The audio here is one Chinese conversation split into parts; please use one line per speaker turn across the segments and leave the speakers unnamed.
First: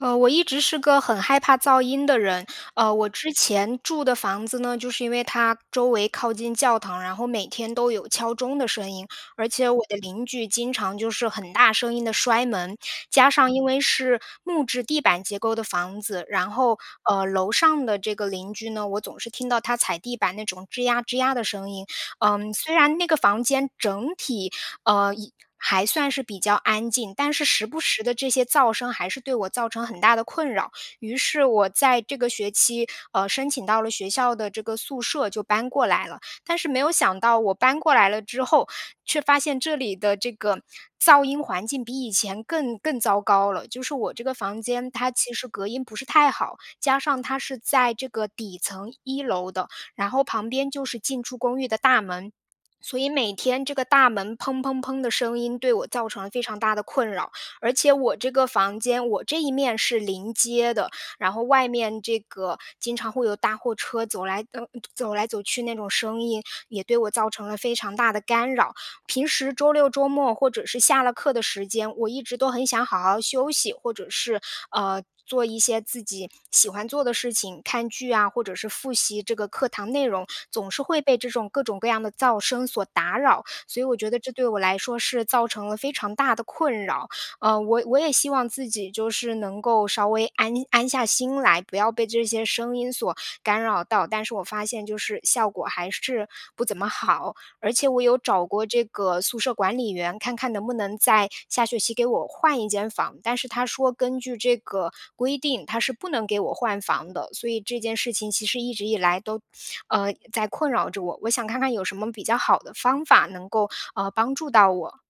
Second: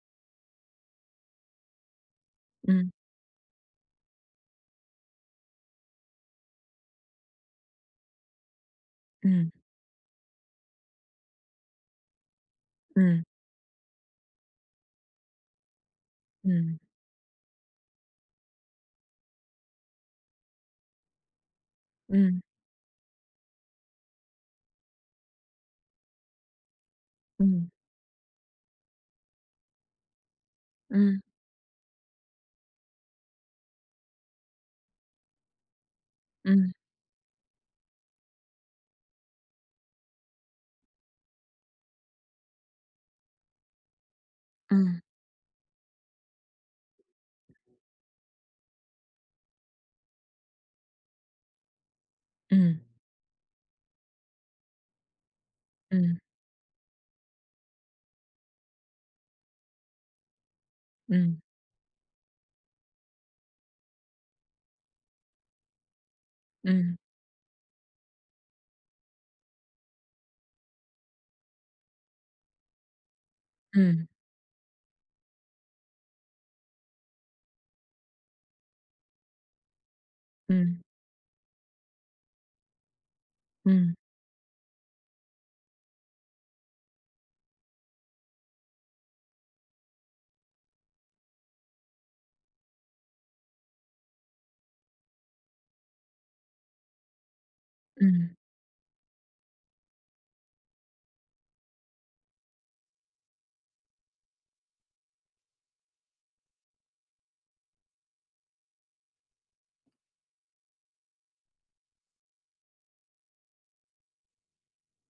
我一直是个很害怕噪音的人。
嗯
我之前住的房子呢，就是因为它周围靠近教堂，然后每天都有敲钟的声音，而
嗯
且我的邻居经常就是很大声音的摔门，
嗯
加上因为是木质地板结构的房子，然
嗯
后楼上的这个邻居呢，我总是听到他踩地板那种吱呀吱呀的声音。
嗯
嗯，虽然那个房间整体呃，一还算是比较安静，但是
嗯
时
嗯
不时的这些噪声还是对我造成很大的困扰。于
嗯
是我在这个学期，申请到了学校的这个宿舍，就搬过来了。但是
嗯
没有想到，我搬过来了之后，却发现这里的这个噪音环境比以前更糟糕了。就是我这个房间，
嗯
它其实隔音不是太好，加上它是在这个底层一楼的，然后旁边就是进出公寓的大门。
嗯
所以每天这个大门"砰砰砰"的声音对我造成了非常大的困扰，而且我这个房间，我这一面是临街的，然
嗯
后外面这个经常会有大货车走来，走来走去那种声音，也
嗯
对我造成了非常大的干扰。平时周六周末或者是下了课的时间，我一直都很想好好休息，或
嗯
者是做一些自己喜欢做的事情，看剧啊，或者是复习这个课堂内容，总
嗯
是会被这种各种各样的噪声所打扰。所以我觉得这对我来说是造成了非常大的困扰。我也希望自己就是能够稍微安安下心来，不要被这些声音所干扰到。但是我发现就是效果还是不怎么好。而且我有
嗯。
找过这个宿舍管理员，看看能不能在下学期给我换一间房，但是他说根据这个规定，他是不能给我换房的。所以这件事情其实一直以来都，在困扰着我。我想看看有什么比较好的方法能够帮助到我。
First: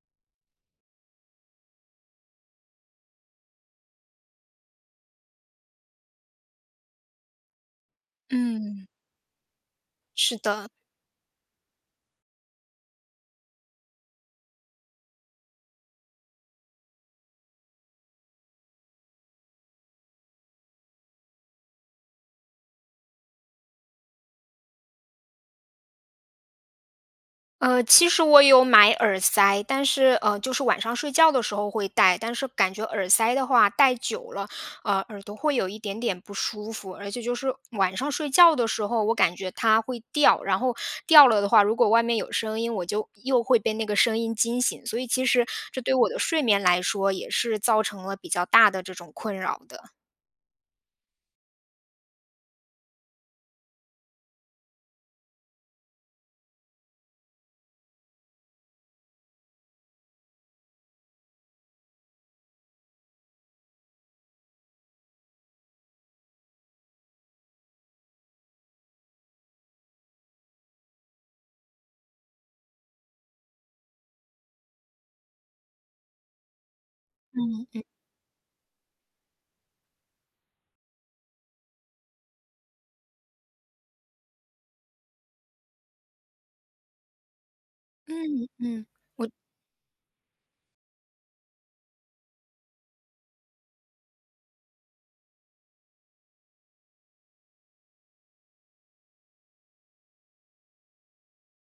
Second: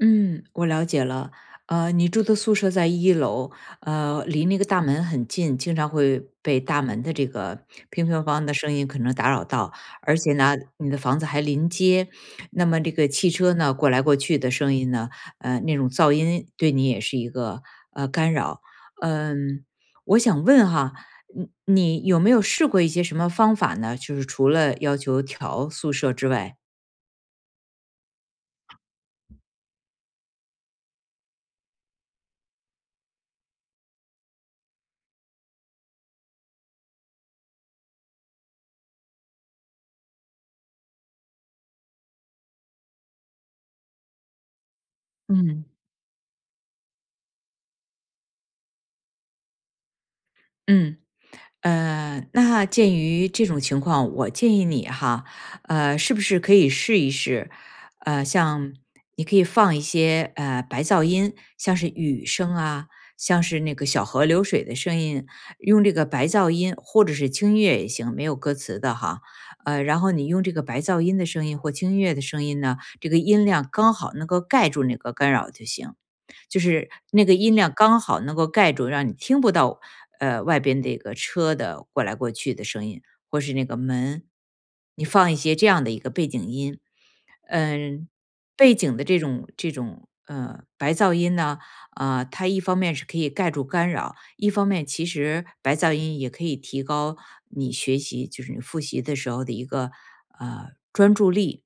嗯，我了解了。你住的宿舍在1楼，离那个大门很近，经常会被大门的这个乒乒乓乓的声
嗯，
音可能打扰到，而且
是
呢，
的，
你的房子还临街，那么这个汽车呢过来过去的声音呢，那种噪音对你也是一个干扰。嗯，我想问哈，你有没有试过一些什么方法呢？就是除了要求调宿舍之外，
其实我有买耳塞，但是，就是晚上睡觉的时候会戴，但是感觉耳塞的话戴久了，耳朵会有一点点不舒服，而且就是晚上睡觉的时候，我感觉它会掉，然后掉了的话，如果外面有声音，我就又会被那个声音惊醒，所以其实
嗯。
这对我的睡眠来说也是造成了比较大的这种困扰的。
嗯。那鉴于这种情况，我建议你哈，是不是可以试一试？像你可以放一些白噪音，像是雨声啊，像是那个小河流水的声音，用这个白噪音或者是轻音乐也行，没有歌词的哈。然后你用这个白噪音的声音或轻音乐的声音呢，这个音量刚好能够盖住那个干扰就行。就是那个音量
嗯
刚好能够盖住，让你听不到，外边这个车的过来过去的声音，或是那个门。你放一些这样的一个背景音，嗯，
嗯
背
嗯。
景的这种，白噪音呢，啊，它一方面是可以盖住干扰，一方面其实白噪音也可以提高你学习，就是你复习的时候的一个，专注力。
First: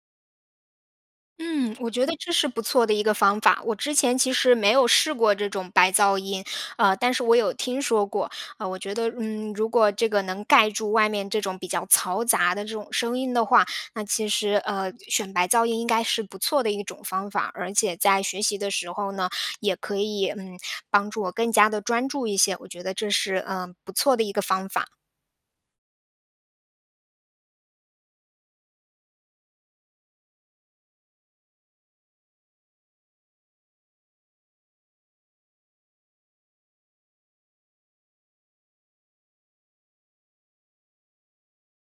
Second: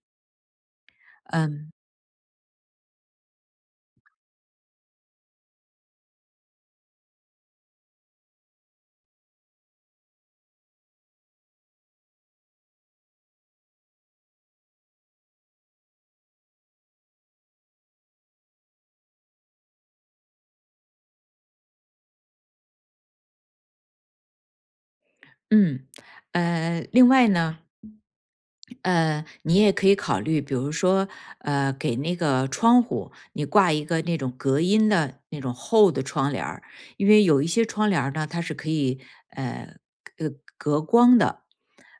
嗯，
嗯，我觉得这是不错的一个方法。我之前其实没有试过这种白噪音，但是我有听说过。我觉得，嗯，如果这个能盖住外面这种比较嘈杂的这种声音的话，那其实选白噪音应该是不错的一种方法。而且在学习的时候呢，也可以嗯帮助我更加的专注一些。我觉得这是嗯、不错的一个方法。
嗯，另外呢你也可以考虑，比如说，给那个窗户你挂一个那种隔音的那种厚的窗帘儿，因为有一些窗帘儿呢，它是可以，呃，呃，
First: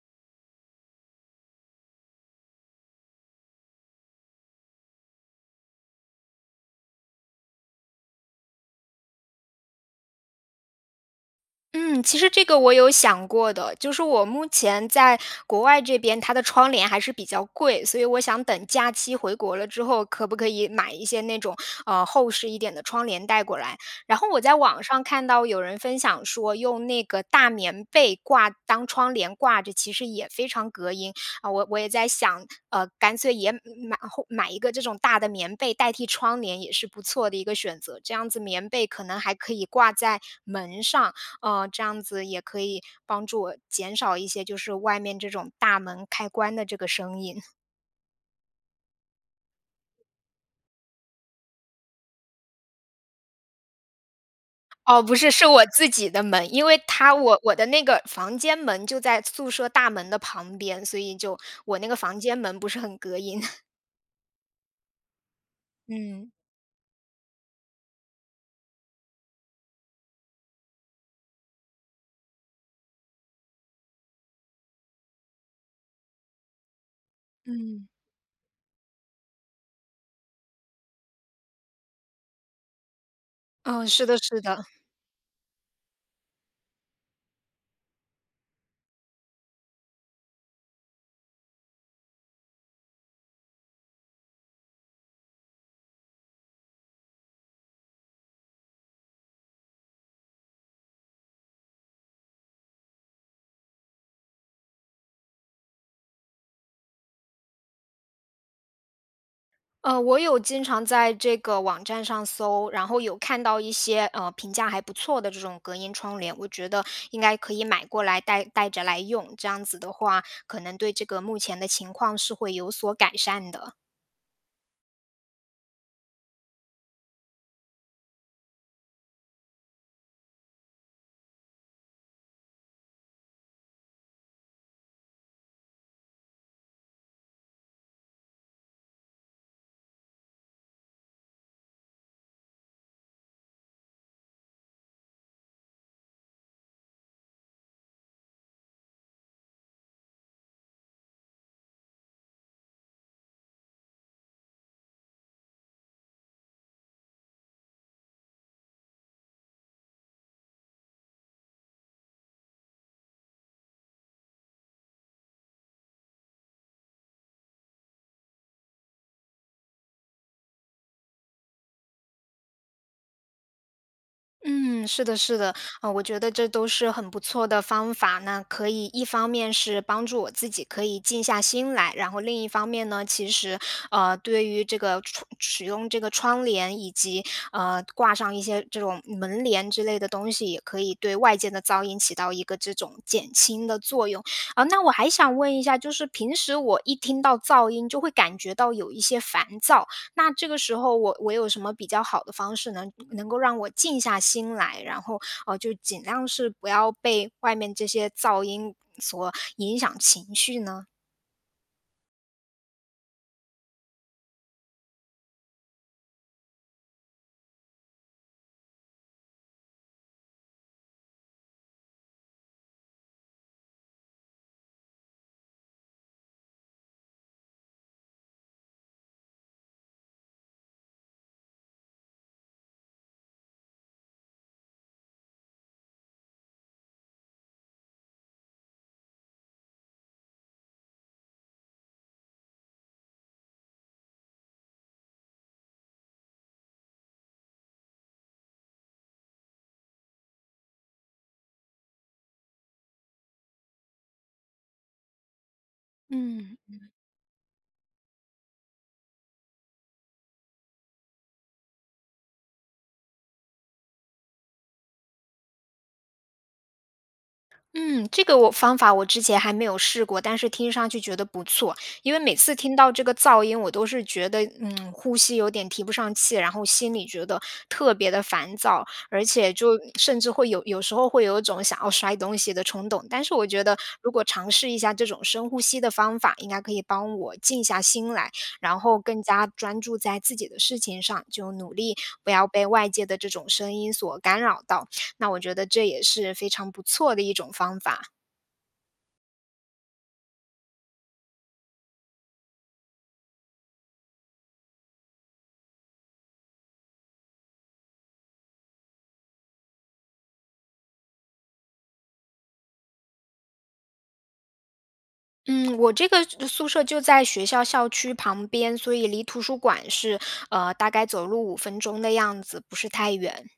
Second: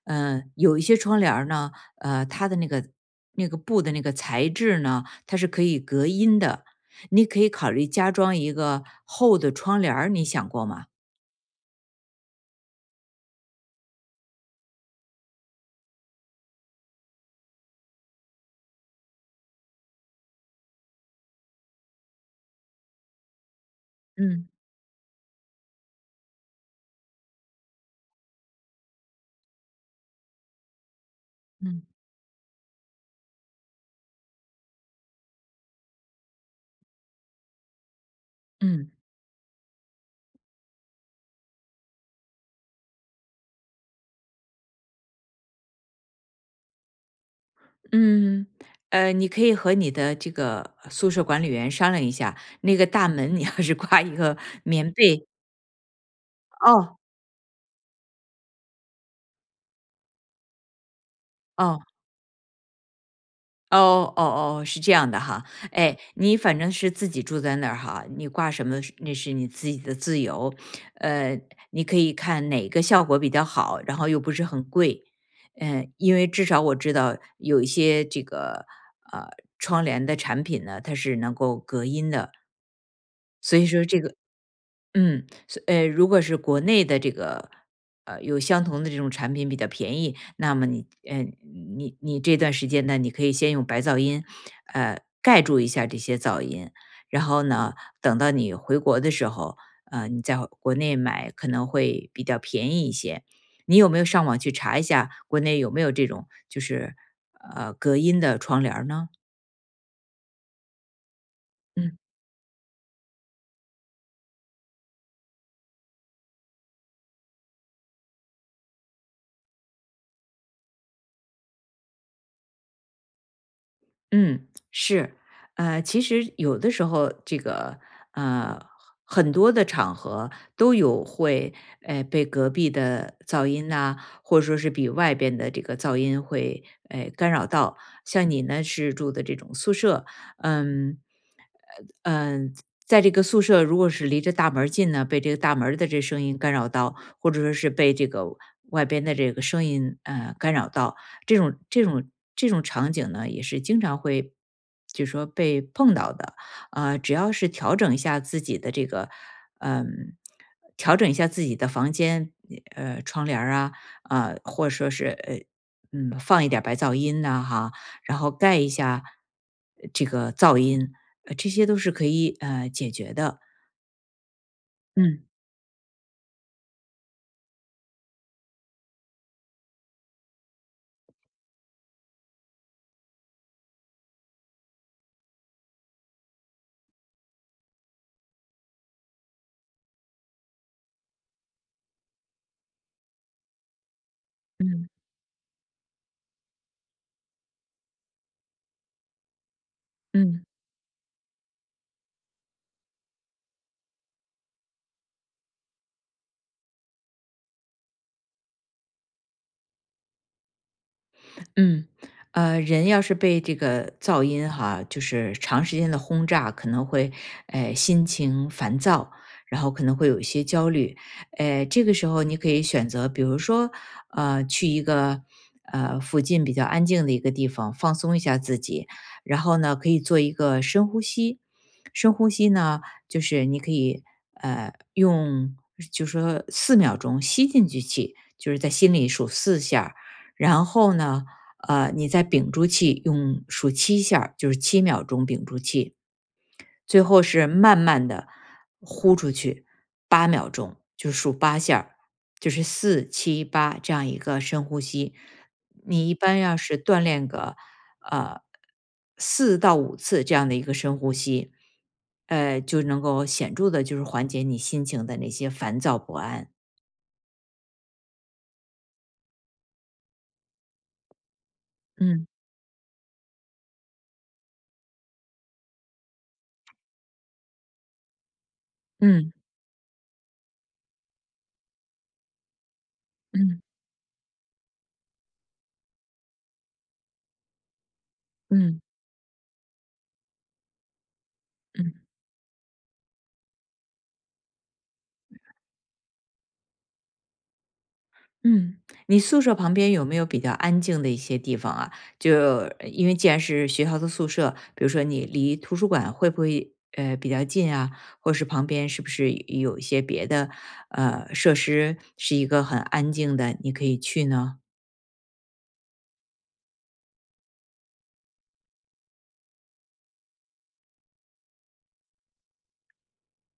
有一些窗帘儿呢，它的那个布的那个材质呢，它是可以隔音的。你可以考虑加装一个厚的窗帘儿，你想过吗？
嗯，其实这个我有想过的，就是我目前在国外这边，它的窗帘还是比较贵，所以我想等假期回国了之后，可不可以买一些那种厚实一点的窗帘带过来？然后我
嗯
在网上看到有人分享说，用那个大棉被挂当窗帘挂着，其实也非常隔音啊、我
嗯
也在想，干脆也买一个这种大的棉被代替窗帘，也是不错的一个选择。这样子棉被
嗯。
可能还可以挂在门上。这样子也可以帮助我减少一些就是外面这种大门开关的这个声音。
嗯，你可以和你的这个宿舍管理员商量一下，那个大门 你要是挂一个棉
哦，不
被，
是，是我自己的门，因为
哦
它我的那个房间门就在宿舍大门的旁边，所以就我
哦
那个房间门不是很隔音。
哦哦哦，是这样的哈，哎，
嗯，
你反正是自己住在那儿哈，你挂什么是那是你自己的自由，呃，你可以看哪个效果比较好，然后又不是很贵，嗯、因为至少我知道有一
嗯，
些这个呃窗帘的产品呢，它是能够隔音的，所以说
嗯，
这
是
个
的是的。
如果是国内的这个，有相同的这种产品比较便宜，那么你，你这段时间呢，你可以先用白噪音，盖住一下这些噪音，然后呢，等到你回国的时候，你在国内买可能会比较便宜一些。你有没有上网去查一下国内有没有这种就是隔音的窗帘儿呢？
我有经常在这个网
嗯。
站上搜，然后有看到一些评价还不错的这种隔音窗帘，我觉得应该可以买过来带着来用，这样子的话，可能对这个目前的情况是会有所改善的。
嗯，是，其实有的时候这个呃，很多的场合都有会，被隔壁的噪音呐、或者说是比外边的这个噪音会，干扰到。像你呢是住的这种宿舍，嗯，嗯，在这个宿舍如果是离着大门儿近呢，被这个大门儿的这声音干扰到，或者说是被这个外边的这个声音干扰到，这种这种这种场景呢，也是经常会就说被碰到的。只要是调整一下自己的这个，嗯、调整一下自己的房间，窗帘儿啊，啊、或者说是嗯，放一点儿白噪音呐、哈，然后盖一下这个噪音，这些都是可以解决的。
嗯，是的，
嗯
是的，啊，我觉得这都是很不错的方法。那可以一方面是帮助我自己可以静下心来，然后另一方面呢，其实对于这个窗使用这个窗帘以及挂上一些这种门帘之类的东西，也可以对外界的噪音起到一个这种减轻的作用。啊、那
嗯
我还想问一下，就是平时我一听到噪音就会感觉到有一些烦躁，那
嗯，
这个时候我有什么比较好的方式呢？能够让我静下心来，然后，就尽量是不要被外面这些噪音所影响情绪呢？
嗯，人要是被这个噪音哈，就是长时间的轰炸，可能会，心情烦躁，然后可能会有一些焦虑。这个时候你可以选择，比如说，去一个附近比较安静的一个地方放松一下自己，然后呢，可以做一个深呼吸。深呼吸呢，就是你可以用，就说4秒钟吸进去气，就是在心里数4下儿然后呢，你再屏住气，用数7下儿就是7秒钟屏住气，最后是慢慢的呼出去8秒钟，就是数8下儿就是478这样一个深呼吸。你一般要
嗯。
是锻炼个呃4到5次这样的一个深呼吸，就能够显著的就是缓解你心情的那些烦躁不安。
嗯，这个我方法我之前还没有试过，但是听上去觉得不错。因为
嗯
每次听到这个噪音，我都是觉得，嗯，呼吸有点提不上气，然后心里觉得特别的烦躁，而
嗯
且就甚至会有时候会有一种想要摔东西的冲动。但是我
嗯
觉得，如果尝试一下这种深呼吸的方法，应该可以帮我静下心来，然
嗯
后更加专注在自己的事情上，就努力
嗯。
不要被外界的这种声音所干扰到。那我觉得这也是非常不错的一种方法。
嗯，你宿舍旁边有没有比较安静的一些地方啊？就因为既然是学校的宿舍，比如说你离图书馆会不会比较近啊？或是旁边是不是有一些别的设施是一个很安静的，你可以去呢？
嗯，我这个宿舍就在学校校区旁边，所以离图书馆是，大概走路5分钟的样子，不是太远。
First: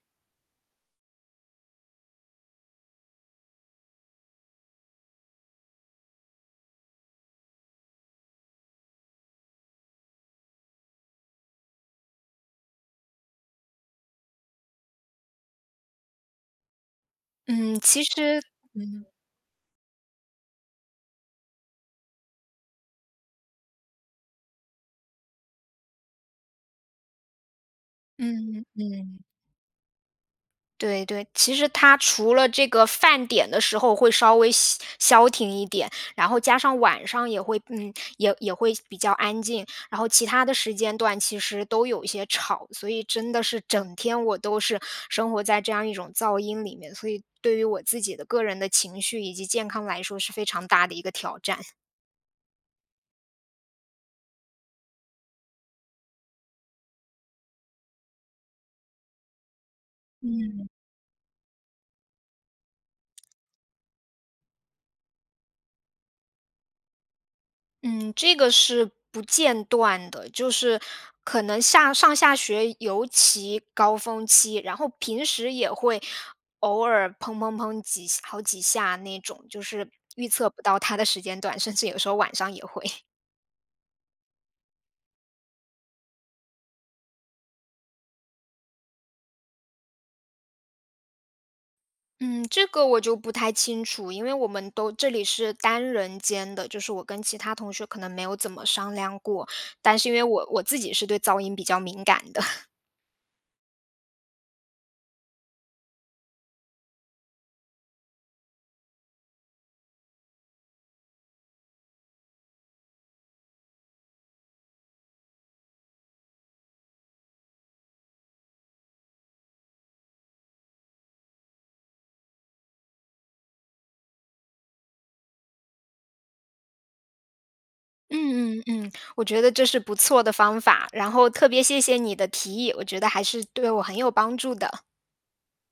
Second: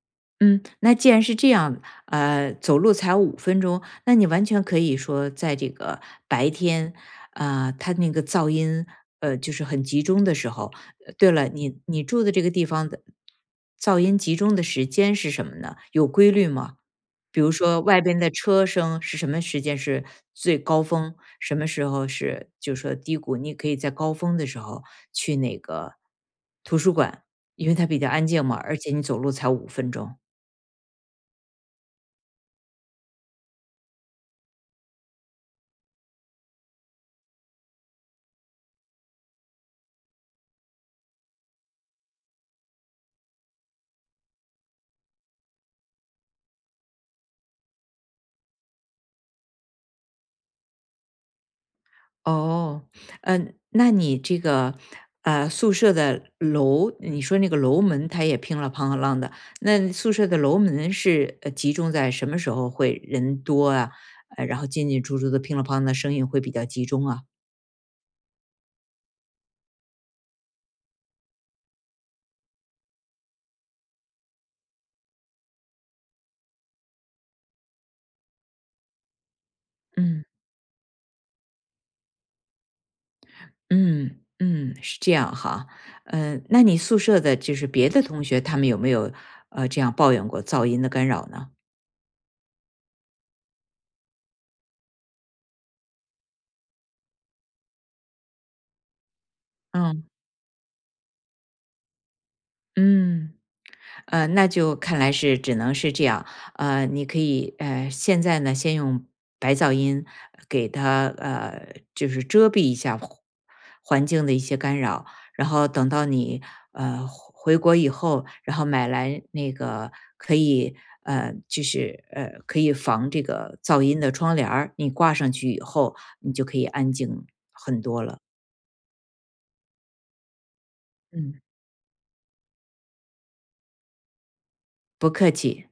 嗯，那既然是这样，走路才五分钟，那你完全可以说在这个白天，啊，它那个噪音，就是很集中的时候对了，你住的这个地方的噪音集中的时间是什么呢？有规律吗？比如
嗯，
说外
其
边的
实
车声
嗯，
是什么时间是最高峰，什么时候是就是说低谷，你可以在高峰的时候去那个图书馆，因为它比较安静嘛，
嗯
而且你
嗯。
走路才五分钟。
对对，其实它除了这个饭点的时候会稍微消消停一点，然后加上晚上也会，嗯，也会比较安静，然后其他的时间段其实都有一些吵，所以真的是整天我都是生活在这样一种噪音里面，所以对于我自己的个人的情绪以及健康来说是非常大的一个挑战。
哦，嗯，那你这个，宿舍的楼，你说那个楼门它也乒了乓啷的，那宿舍的楼
嗯。
门是集中在什么时候会人多啊？然后进进出出的乒了乓的声音会比较集中啊？
嗯，这个是不间断的，就是可能下上下学尤其高峰期，然后平时也会偶尔砰砰砰几好几下那种，就是
嗯
预测不到它的时间段，甚至有时候晚上也会。
嗯嗯，是这样哈。嗯，那你宿舍的就是别的同学，他们有没有这样抱怨过噪音的干扰呢？
嗯，这个我就不太清楚，因为我们都这里是单人间的，就是我跟其他同学可能没有怎么商量过，但
嗯
是因为我自己是对噪音比较敏感的。
嗯。那就看来是只能是这样。你可以现在呢，先用白噪音给它就是遮蔽一下环境的一些干扰，然后等到你回国以后，然后买来那个可以就是可以防这个噪音的窗帘儿，你挂上去以后，你就可以安静很多了。
嗯嗯嗯，我觉得这是不错的方法，然后
嗯，
特别谢谢你的提议，我觉得还是对我很有帮助的。
不客气。